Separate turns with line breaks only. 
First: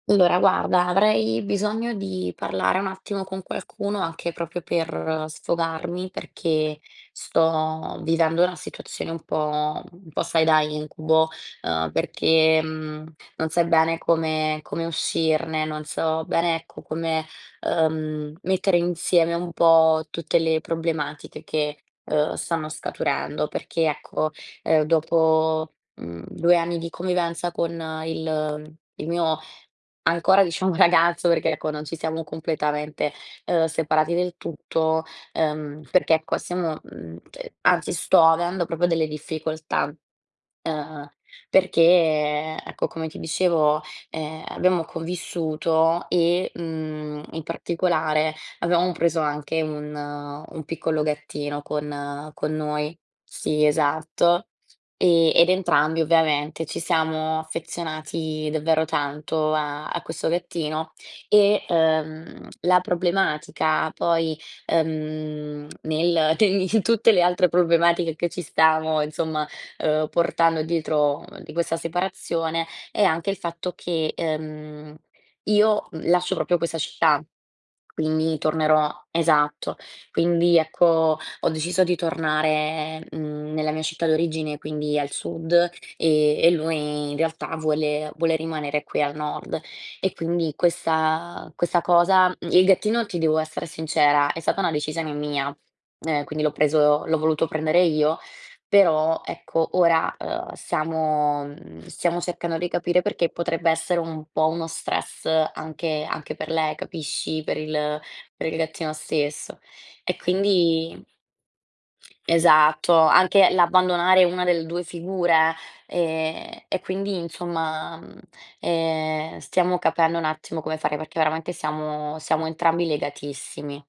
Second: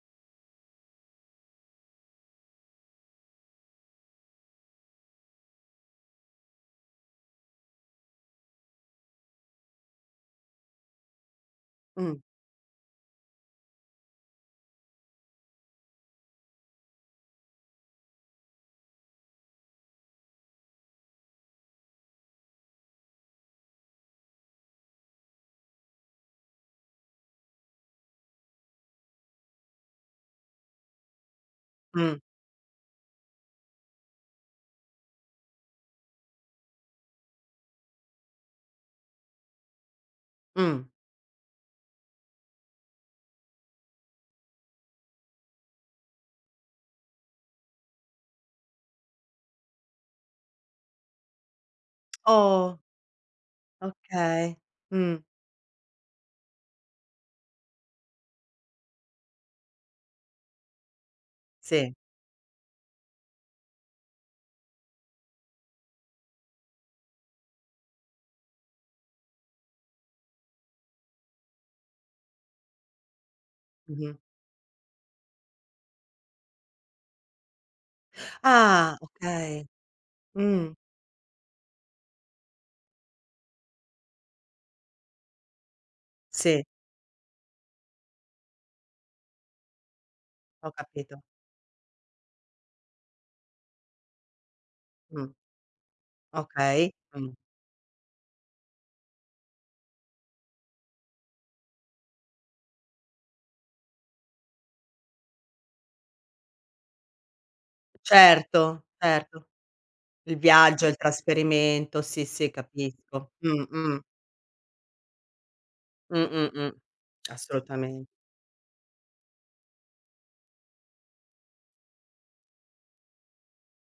Allora, guarda, avrei bisogno di parlare un attimo con qualcuno, anche proprio per sfogarmi, perché sto vivendo una situazione un po' un po', sai, da incubo, uhm,
Mh.
perché non sai bene come come uscirne, non so bene, ecco, come, uhm, mettere insieme un po' tutte le problematiche che, uhm, stanno scaturendo. Perché, ecco, uhm, dopo, mhmm, 2 anni di convivenza con il il mio ancora, diciamo, ragazzo, perché, ecco, non ci
Mh.
siamo completamente, uhm, separati del tutto, uhm, perché ecco, stiamo, mhmm, cioè, anzi sto avendo proprio delle difficoltà,
Mh.
uhm, perché, ecco, come ti dicevo, ehm, abbiamo convissuto e, mhmm, in particolare avevamo preso anche un un piccolo gattino con con
Oh!
noi. Sì, esatto.
Okay. Mh.
E ed entrambi ovviamente ci siamo affezionati davvero tanto a a questo gattino. E,
Sì.
uhm, la problematica poi, uhm, nel te in tutte le altre problematiche che ci stiamo, insomma, uhm, portando dietro di questa separazione, è anche il fatto
Mh-mh.
che, uhm, io, mhmm, lascio proprio questa città, quindi tornerò
Ah! Okay,
esatto, quindi
mh.
ecco, ho deciso di tornare, mhmm, nella mia città d'origine, quindi al sud e e
Sì.
lui in realtà vuole vuole rimanere qui al nord e quindi
Ho capito.
questa questa cosa, mhmm, il gattino, ti devo essere sincera, è stata una decisione
Mh.
mia e quindi l'ho
Okay.
preso l'ho
Mh.
voluto prendere io, però ecco, ora, uhm, stiamo, mhmm, stiamo cercando di capire perché potrebbe essere un po' uno stress anche anche per lei, capisci? Per il per il
Certo,
gattino
certo.
stesso e
Il viaggio, il
quindi
trasferimento, sì, sì
Esatto,
capisco.
anche
Mh-mh.
l'abbandonare una delle 2 figure,
Mh-mh,
ehm,
mh.
e quindi, insomma,
Assolutamen
mhmm, ehm, stiamo capendo un attimo come fare, perché veramente siamo siamo entrambi legatissimi.